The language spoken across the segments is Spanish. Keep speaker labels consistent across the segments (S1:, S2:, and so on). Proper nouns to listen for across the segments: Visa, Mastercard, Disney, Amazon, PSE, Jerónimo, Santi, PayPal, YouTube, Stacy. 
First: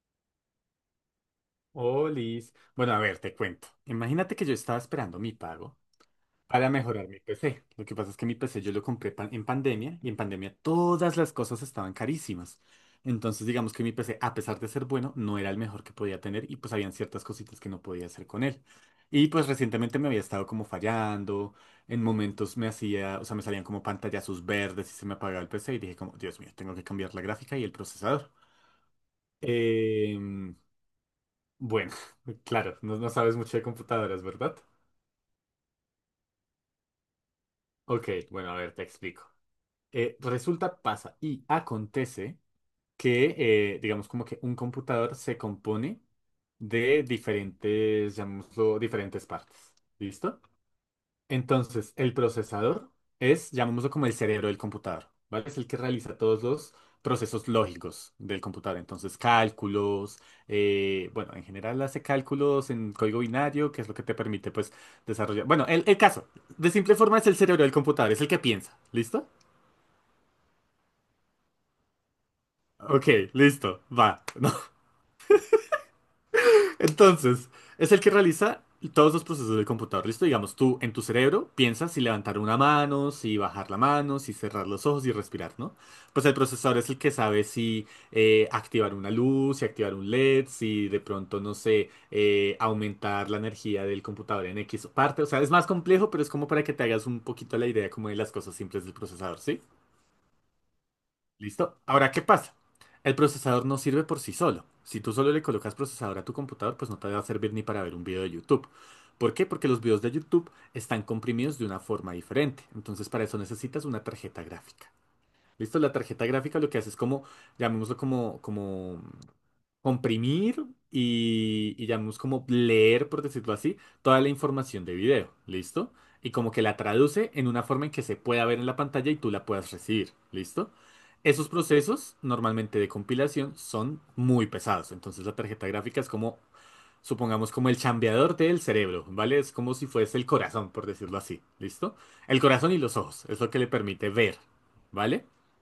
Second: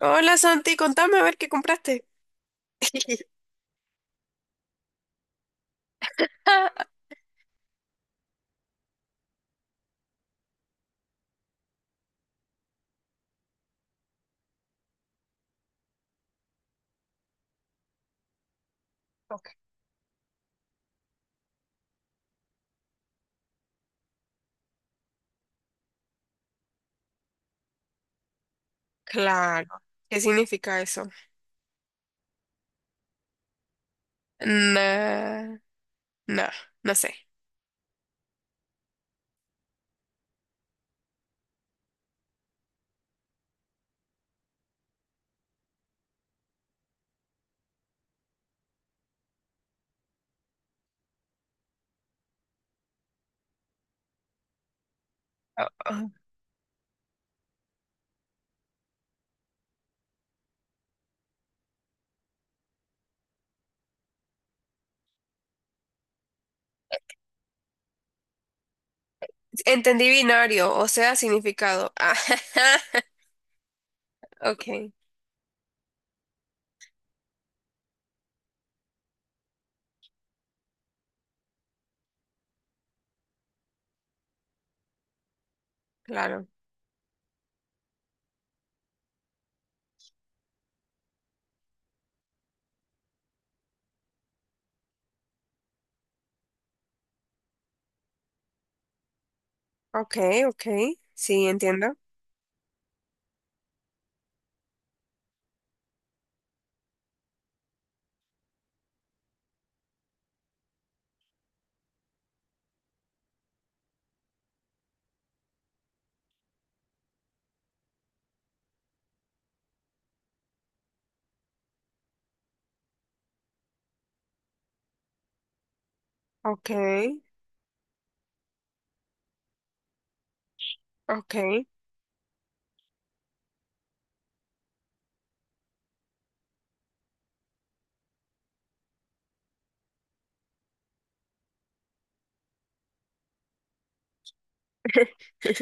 S1: Hola Santi, contame a ver qué compraste.
S2: Oh, Liz. Bueno, a ver, te cuento. Imagínate que yo estaba esperando mi pago para mejorar mi PC. Lo que pasa es que mi PC yo lo compré en pandemia y en pandemia todas las cosas estaban carísimas. Entonces, digamos que mi PC, a pesar de ser bueno, no era el mejor que podía tener y pues habían ciertas cositas que no podía hacer con él. Y pues recientemente me había estado como fallando. En momentos me hacía, o sea, me salían como pantallazos verdes y se me apagaba el PC y dije como, Dios mío, tengo que cambiar la gráfica y el procesador.
S1: Claro, ¿qué
S2: Em,
S1: significa eso?
S2: bueno, claro, no, no sabes mucho de computadoras, ¿verdad?
S1: Nah, no, no sé.
S2: Ok, bueno, a ver, te explico. Resulta, pasa y acontece que, digamos, como que un computador se compone de diferentes, llamémoslo, diferentes partes. ¿Listo? Entonces, el procesador es, llamémoslo como el cerebro del computador, ¿vale? Es el
S1: Oh,
S2: que
S1: oh.
S2: realiza todos los procesos lógicos del computador. Entonces, cálculos, bueno, en general hace cálculos en código binario, que es lo que te permite, pues, desarrollar. Bueno, el caso, de simple forma es el cerebro del computador, es el que piensa, ¿listo?
S1: Entendí binario, o sea, significado.
S2: Ok, listo, va.
S1: Ok,
S2: Entonces, es el que realiza todos los procesos del computador, ¿listo? Digamos, tú en tu cerebro piensas si levantar una mano, si bajar la mano, si cerrar los ojos y respirar, ¿no? Pues el
S1: claro.
S2: procesador es el que sabe si activar una luz, si activar un LED, si de pronto, no sé, aumentar la energía del computador en X parte. O sea, es más complejo, pero es como para que te hagas un poquito la idea como de las cosas simples del procesador, ¿sí?
S1: Ok, ok, sí,
S2: ¿Listo?
S1: entiendo.
S2: Ahora, ¿qué pasa? El procesador no sirve por sí solo. Si tú solo le colocas procesador a tu computador, pues no te va a servir ni para ver un video de YouTube. ¿Por qué? Porque los videos de YouTube están comprimidos de una forma diferente. Entonces, para eso necesitas una tarjeta gráfica. ¿Listo? La tarjeta gráfica lo que hace es como, llamémoslo como, como comprimir y llamamos como leer, por decirlo así, toda la información de video, ¿listo? Y como que
S1: Ok,
S2: la traduce en una forma en que se pueda ver en la pantalla y tú la puedas recibir, ¿listo? Esos
S1: ok.
S2: procesos normalmente de compilación son muy pesados, entonces la tarjeta gráfica es como, supongamos, como el chambeador del cerebro, ¿vale? Es como si fuese el corazón, por decirlo así, ¿listo? El corazón y los ojos, es lo que le permite ver, ¿vale?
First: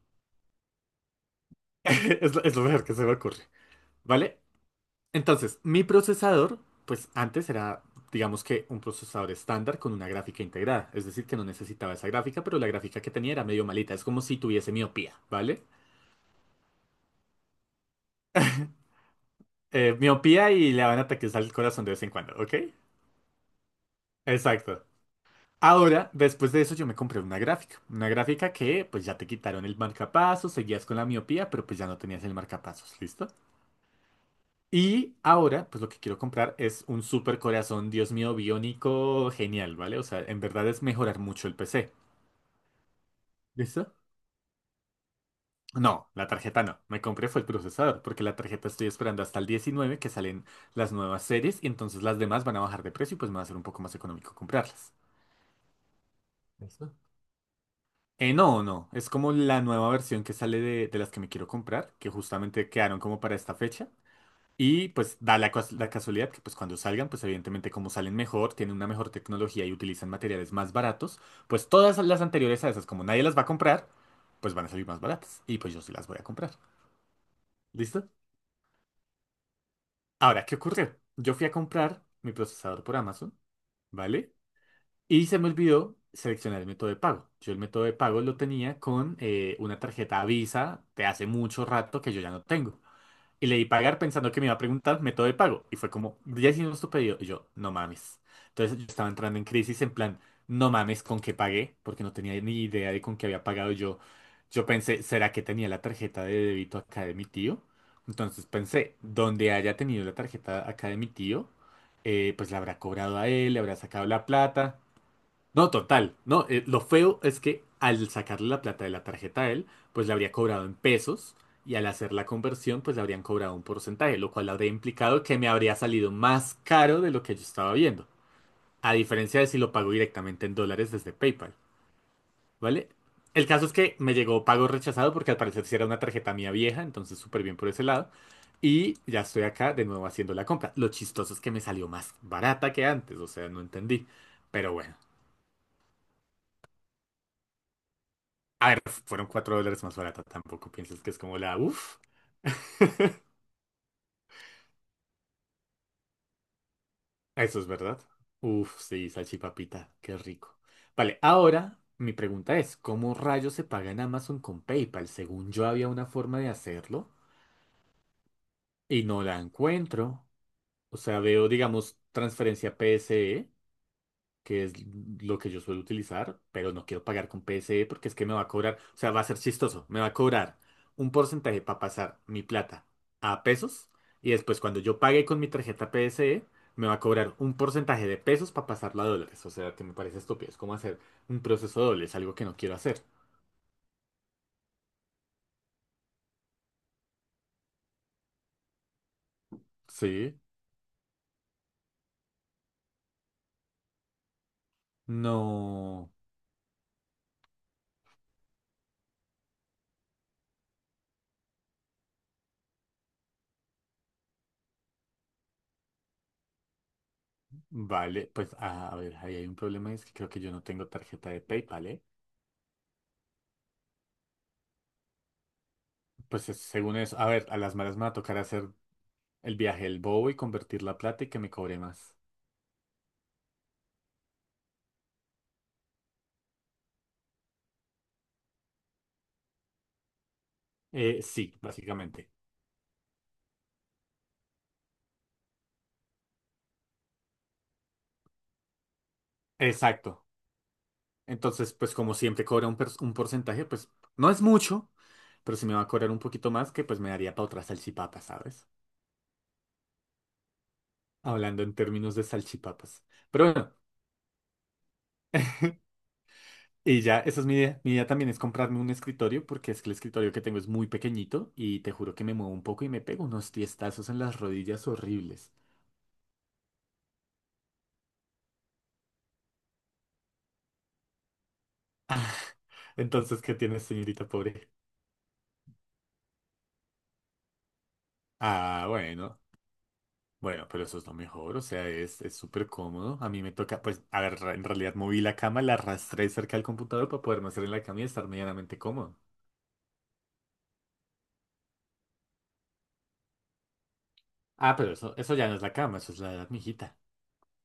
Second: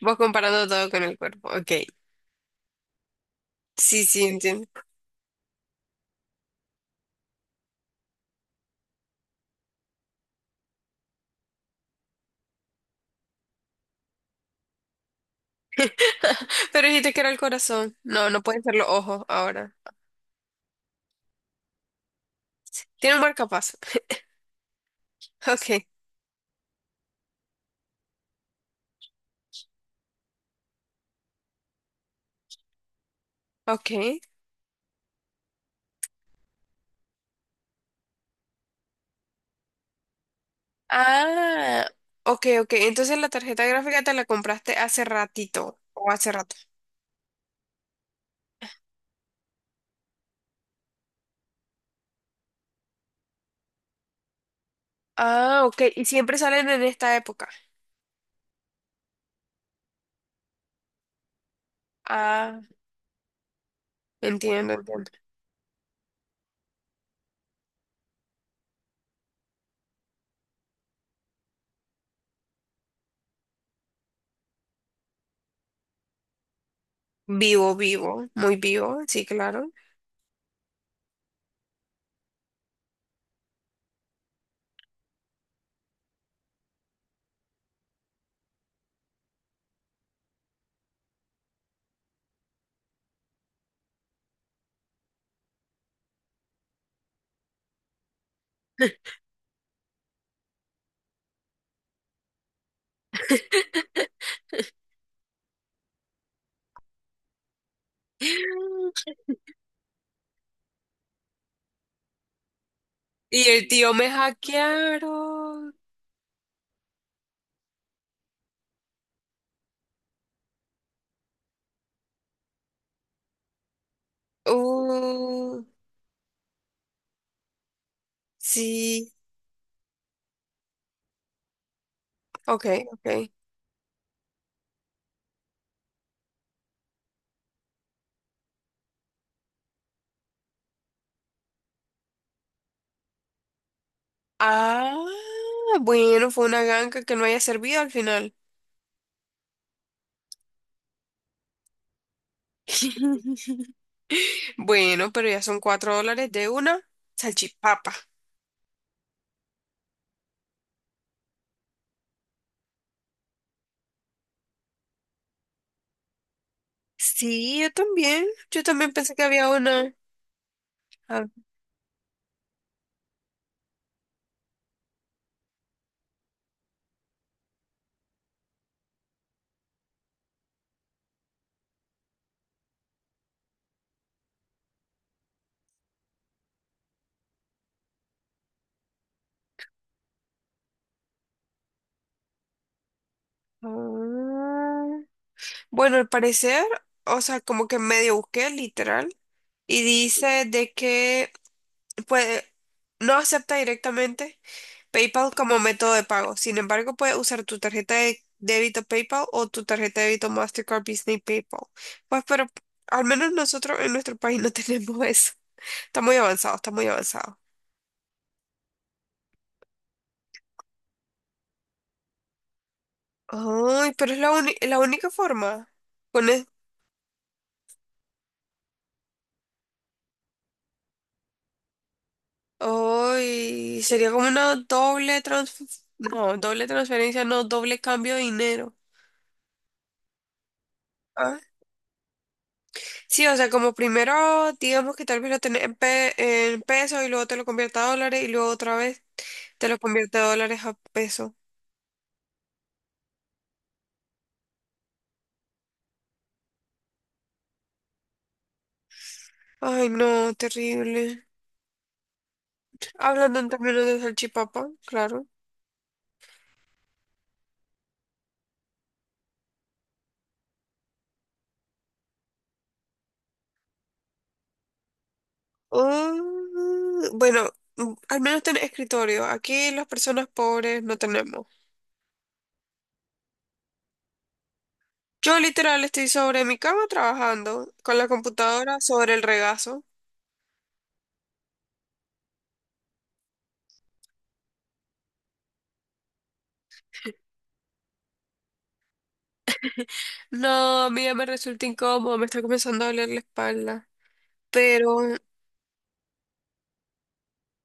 S1: Vos comparando todo con el cuerpo. Ok,
S2: Es lo mejor que se me ocurre,
S1: sí, sí,
S2: ¿vale?
S1: entiendo.
S2: Entonces, mi procesador, pues antes era, digamos que un procesador estándar con una gráfica integrada. Es decir, que no necesitaba esa gráfica, pero la gráfica que tenía era medio malita. Es como si tuviese miopía, ¿vale?
S1: Pero dijiste que era el corazón. No, no pueden ser los ojos ahora.
S2: Miopía y le van ataques al corazón de vez en cuando, ¿ok?
S1: Tiene un marcapaso.
S2: Exacto.
S1: Ok,
S2: Ahora, después de eso, yo me compré una gráfica. Una gráfica que, pues ya te quitaron el marcapasos, seguías con la miopía, pero pues ya no tenías el marcapasos, ¿listo?
S1: ok.
S2: Y ahora, pues lo que quiero comprar es un super corazón, Dios mío, biónico, genial, ¿vale? O sea, en verdad es mejorar mucho el
S1: Ah,
S2: PC.
S1: ok, ok. Entonces la tarjeta
S2: ¿Listo?
S1: gráfica te la compraste hace ratito
S2: No,
S1: o
S2: la
S1: hace rato.
S2: tarjeta no. Me compré fue el procesador, porque la tarjeta estoy esperando hasta el 19 que salen las nuevas series y entonces las demás van a bajar de precio y pues me va a ser un poco más económico comprarlas.
S1: Ah, ok. Y siempre salen en
S2: ¿Listo?
S1: esta época.
S2: No, no. Es como la nueva versión que sale de las que me quiero comprar, que
S1: Ah,
S2: justamente quedaron como para esta fecha.
S1: entiendo,
S2: Y
S1: entiendo.
S2: pues da la, la casualidad que pues cuando salgan, pues evidentemente como salen mejor, tienen una mejor tecnología y utilizan materiales más baratos, pues todas las anteriores a esas, como nadie las va a comprar, pues van a salir más baratas. Y pues yo sí las voy a comprar.
S1: Vivo,
S2: ¿Listo?
S1: vivo, muy vivo, sí, claro.
S2: Ahora, ¿qué ocurrió? Yo fui a comprar mi procesador por Amazon, ¿vale? Y se me olvidó seleccionar el método de pago. Yo el método de pago lo tenía con una tarjeta Visa de hace mucho rato que yo ya no tengo. Y le di pagar pensando que me iba a preguntar método de pago. Y fue como, ya hicimos tu pedido. Y yo, no mames. Entonces yo estaba entrando en crisis en plan, no mames con qué pagué, porque no tenía ni idea de con qué había pagado yo. Yo pensé, ¿será que tenía la tarjeta de débito acá de mi tío? Entonces pensé, donde haya tenido la tarjeta acá de mi tío, pues la habrá cobrado a
S1: Y
S2: él, le
S1: el
S2: habrá
S1: tío
S2: sacado
S1: me
S2: la plata. No,
S1: hackearon.
S2: total. No, lo feo es que al sacarle la plata de la tarjeta a él, pues le habría cobrado en pesos y al hacer la conversión, pues le habrían cobrado un porcentaje, lo cual habría implicado que me
S1: Uh,
S2: habría salido más caro de lo que yo estaba viendo. A
S1: sí,
S2: diferencia de si lo pago directamente en dólares desde PayPal,
S1: ok,
S2: ¿vale?
S1: ok.
S2: El caso es que me llegó pago rechazado porque al parecer sí era una tarjeta mía vieja, entonces súper bien por ese lado. Y ya estoy acá de nuevo haciendo la compra. Lo chistoso es que me salió más barata que antes, o sea, no entendí. Pero bueno.
S1: Ah, bueno, fue una ganga que no haya servido al final.
S2: A ver, fueron $4 más barata, tampoco piensas que es como la uff.
S1: Bueno, pero ya son $4 de una
S2: Eso es
S1: salchipapa.
S2: verdad. Uf, sí, salchipapita, qué rico. Vale, ahora mi pregunta es, ¿cómo rayos se paga en Amazon con PayPal? Según yo había una forma de hacerlo
S1: Sí, yo también. Yo también
S2: y
S1: pensé que
S2: no la
S1: había una.
S2: encuentro. O sea,
S1: Ah,
S2: veo, digamos, transferencia PSE que es lo que yo suelo utilizar, pero no quiero pagar con PSE porque es que me va a cobrar, o sea, va a ser chistoso, me va a cobrar un porcentaje para pasar mi plata a pesos y después cuando yo pague con mi tarjeta PSE, me va a cobrar un porcentaje de pesos para pasarla a dólares, o sea, que me parece estúpido, es como hacer un proceso doble, es algo que no quiero hacer.
S1: ah. Bueno, al parecer, o sea, como que medio busqué, literal, y
S2: Sí,
S1: dice de que puede, no acepta directamente PayPal como método de
S2: no,
S1: pago. Sin embargo, puedes usar tu tarjeta de débito PayPal o tu tarjeta de débito Mastercard Disney PayPal. Pues, pero al menos nosotros en nuestro país no tenemos eso. Está muy avanzado, está muy avanzado.
S2: vale, pues a ver, ahí hay un problema, es que creo que yo no tengo tarjeta de PayPal, ¿eh?
S1: Ay, pero es la única forma. Con
S2: Pues es- según eso, a ver, a las malas me va a tocar hacer el viaje del bobo y convertir la plata y que me cobre más.
S1: Uy, sería como una doble No, doble transferencia, no, doble cambio de dinero. Ah.
S2: Sí, básicamente.
S1: Sí, o sea, como primero, digamos que tal vez lo tenés en pesos y luego te lo convierte a dólares y luego otra vez te lo convierte de
S2: Exacto.
S1: dólares a pesos.
S2: Entonces, pues como siempre cobra un, un porcentaje, pues no es mucho, pero si me va a cobrar un poquito más, que pues me daría para otra salchipapa, ¿sabes?
S1: Ay, no, terrible.
S2: Hablando en términos de salchipapas.
S1: Hablando
S2: Pero
S1: en
S2: bueno,
S1: términos de salchipapa, claro.
S2: y ya, esa es mi idea. Mi idea también es comprarme un escritorio, porque es que el escritorio que tengo es muy pequeñito y te juro que me muevo un poco y me pego unos tiestazos en las rodillas horribles.
S1: Bueno, al menos tenés escritorio. Aquí las personas pobres no tenemos.
S2: Entonces, ¿qué tienes, señorita pobre?
S1: Yo literal estoy sobre mi cama trabajando con la computadora
S2: Ah,
S1: sobre el
S2: bueno.
S1: regazo.
S2: Bueno, pero eso es lo mejor, o sea, es súper cómodo. A mí me toca, pues, a ver, en realidad moví la cama, la arrastré cerca del computador para poderme hacer en la cama y estar medianamente cómodo.
S1: No, a mí ya me resulta incómodo, me está comenzando a doler la espalda.
S2: Ah, pero
S1: Pero,
S2: eso ya no es la cama, eso es la edad, mijita.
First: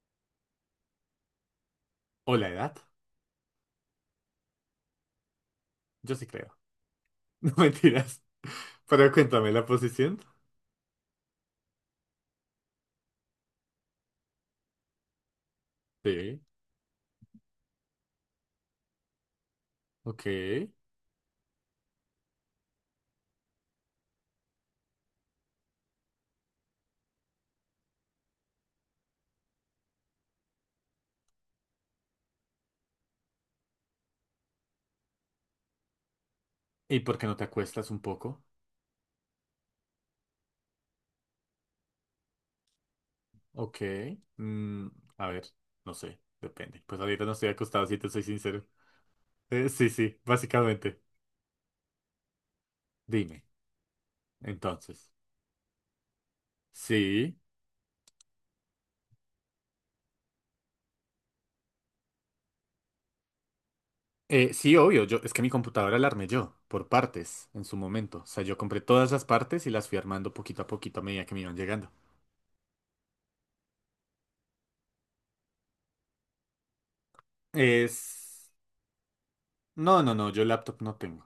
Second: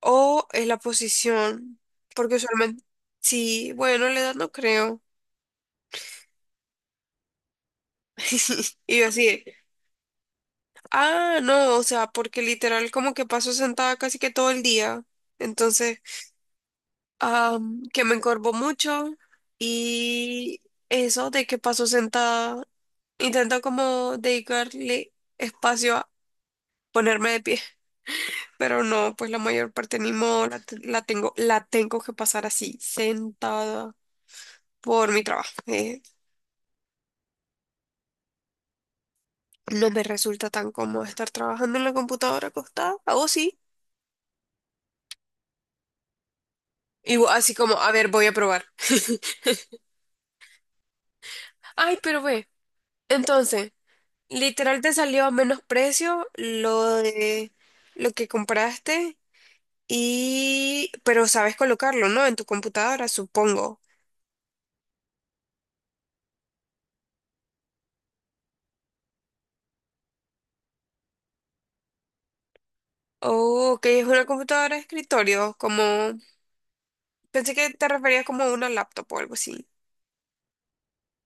S1: o es la posición, porque
S2: O la edad,
S1: usualmente, sí, bueno, la edad no creo.
S2: yo sí creo. No mentiras.
S1: Y yo
S2: Pero
S1: así,
S2: cuéntame
S1: de,
S2: la posición.
S1: ah, no, o sea, porque literal como que paso sentada casi que todo el día. Entonces
S2: Sí,
S1: que me encorvó mucho
S2: ok.
S1: y eso de que paso sentada, intento como dedicarle espacio a ponerme de pie, pero no, pues la mayor parte ni modo, la, la tengo que pasar así, sentada por mi trabajo.
S2: ¿Y por qué no te acuestas un poco?
S1: No me resulta tan cómodo estar trabajando en la computadora acostada, o sí,
S2: Ok. Mm, a ver, no sé, depende. Pues
S1: y
S2: ahorita no estoy
S1: así como,
S2: acostado,
S1: a
S2: si
S1: ver,
S2: te soy
S1: voy a probar.
S2: sincero. Sí, sí, básicamente.
S1: Ay, pero ve,
S2: Dime,
S1: entonces... Literal te
S2: entonces.
S1: salió a menos precio
S2: Sí.
S1: lo que compraste y pero sabes colocarlo, ¿no? En tu computadora, supongo.
S2: Sí, obvio, yo, es que mi computadora la armé yo, por partes, en su momento. O sea, yo compré todas las partes y las fui armando poquito a poquito a medida que me iban llegando.
S1: Oh, que es una computadora de escritorio, como pensé que te referías como a
S2: Es...
S1: una laptop o algo así.
S2: No, no, no, yo laptop no tengo.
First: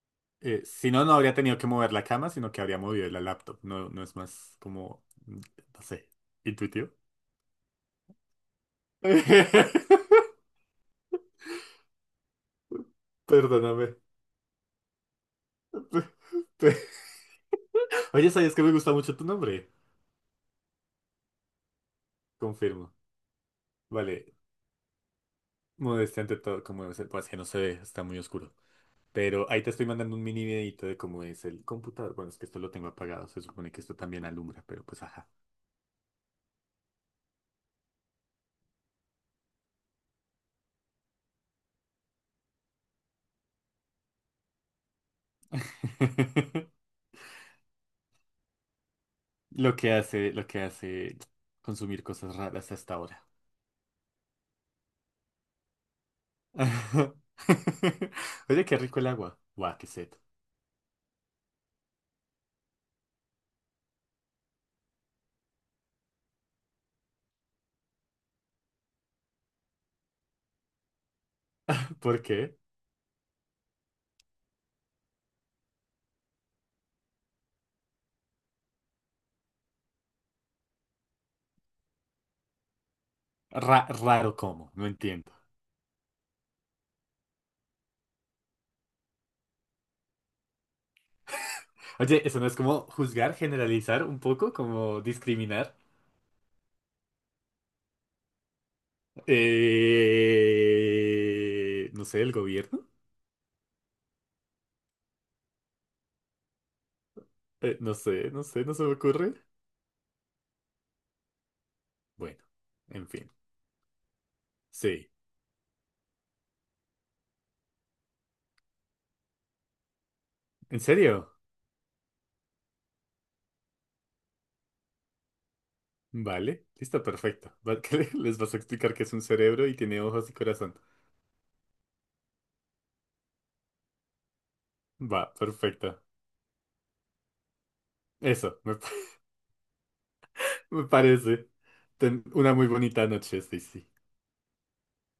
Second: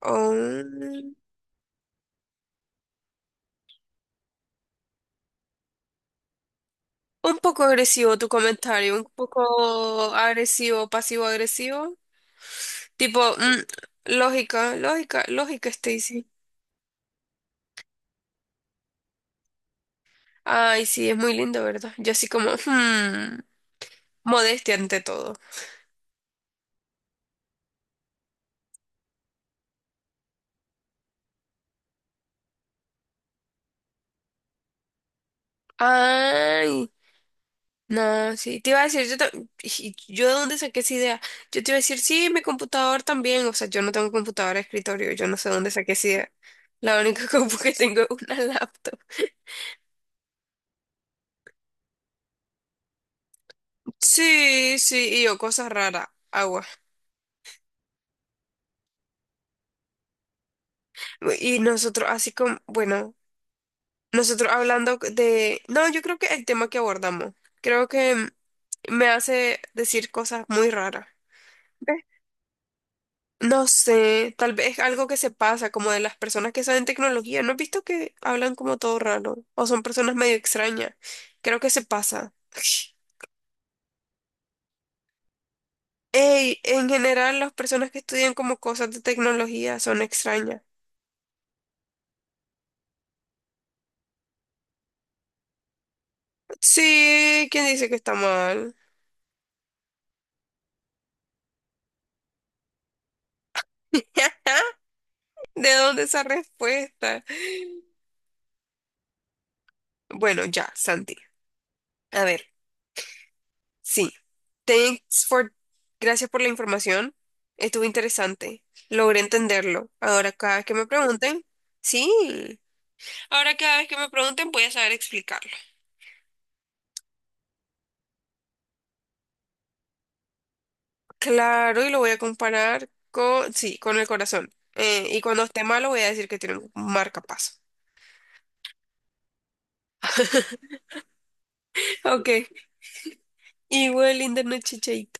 S1: Oh,
S2: Si no, no
S1: un
S2: habría tenido que mover la cama, sino que habría movido la laptop. No, no es más como, no sé, intuitivo.
S1: poco agresivo tu comentario, un poco agresivo, pasivo agresivo. Tipo,
S2: Perdóname.
S1: lógica, lógica, lógica, Stacy.
S2: Oye, ¿sabías que me gusta mucho tu nombre?
S1: Ay, sí, es muy lindo, ¿verdad? Yo así como,
S2: Confirmo. Vale,
S1: modestia ante todo.
S2: modestia ante todo, como debe ser, pues que no se ve, está muy oscuro. Pero ahí te estoy mandando un mini videito de cómo es el computador. Bueno, es que esto lo tengo apagado. Se supone que esto también alumbra, pero pues ajá.
S1: Ay, no, sí, te iba a decir, yo, yo de dónde saqué esa idea. Yo te iba a decir, sí, mi computador también. O sea, yo no tengo computadora de escritorio, yo no sé dónde saqué esa idea. La única compu que tengo es una laptop.
S2: Lo que hace consumir cosas raras hasta ahora.
S1: Sí, sí, y yo, cosas raras, agua.
S2: Oye, qué rico el agua. Guau, qué sed.
S1: Y nosotros, así como, bueno, nosotros hablando de, no, yo creo que el tema que abordamos, creo que me hace decir cosas muy raras.
S2: ¿Por qué?
S1: No sé, tal vez algo que se pasa, como de las personas que saben tecnología. ¿No has visto que hablan como todo raro? O son personas medio extrañas. Creo que se pasa.
S2: Raro cómo, no entiendo.
S1: Ey, en general las personas que estudian como cosas de tecnología son extrañas.
S2: Oye, ¿eso no es como juzgar, generalizar un poco, como discriminar?
S1: Sí, ¿quién dice que está mal?
S2: No sé, el gobierno.
S1: ¿De dónde esa respuesta?
S2: No sé, no sé, no se me ocurre.
S1: Bueno, ya, Santi. A ver.
S2: Bueno, en fin.
S1: Sí.
S2: Sí.
S1: Thanks for... Gracias por la información. Estuvo interesante. Logré entenderlo. Ahora cada vez que
S2: ¿En
S1: me
S2: serio?
S1: pregunten, sí. Ahora cada vez que me pregunten voy a saber explicarlo.
S2: Vale, listo, perfecto. Que les vas a explicar que es un cerebro y tiene ojos y corazón.
S1: Claro, y lo voy a comparar con, sí, con el corazón. Y
S2: Va,
S1: cuando esté malo
S2: perfecto.
S1: voy a decir que tiene un marcapaso.
S2: Eso, me, me parece. Ten
S1: Ok.
S2: una muy bonita noche, Stacy.
S1: Igual, linda noche, chaito.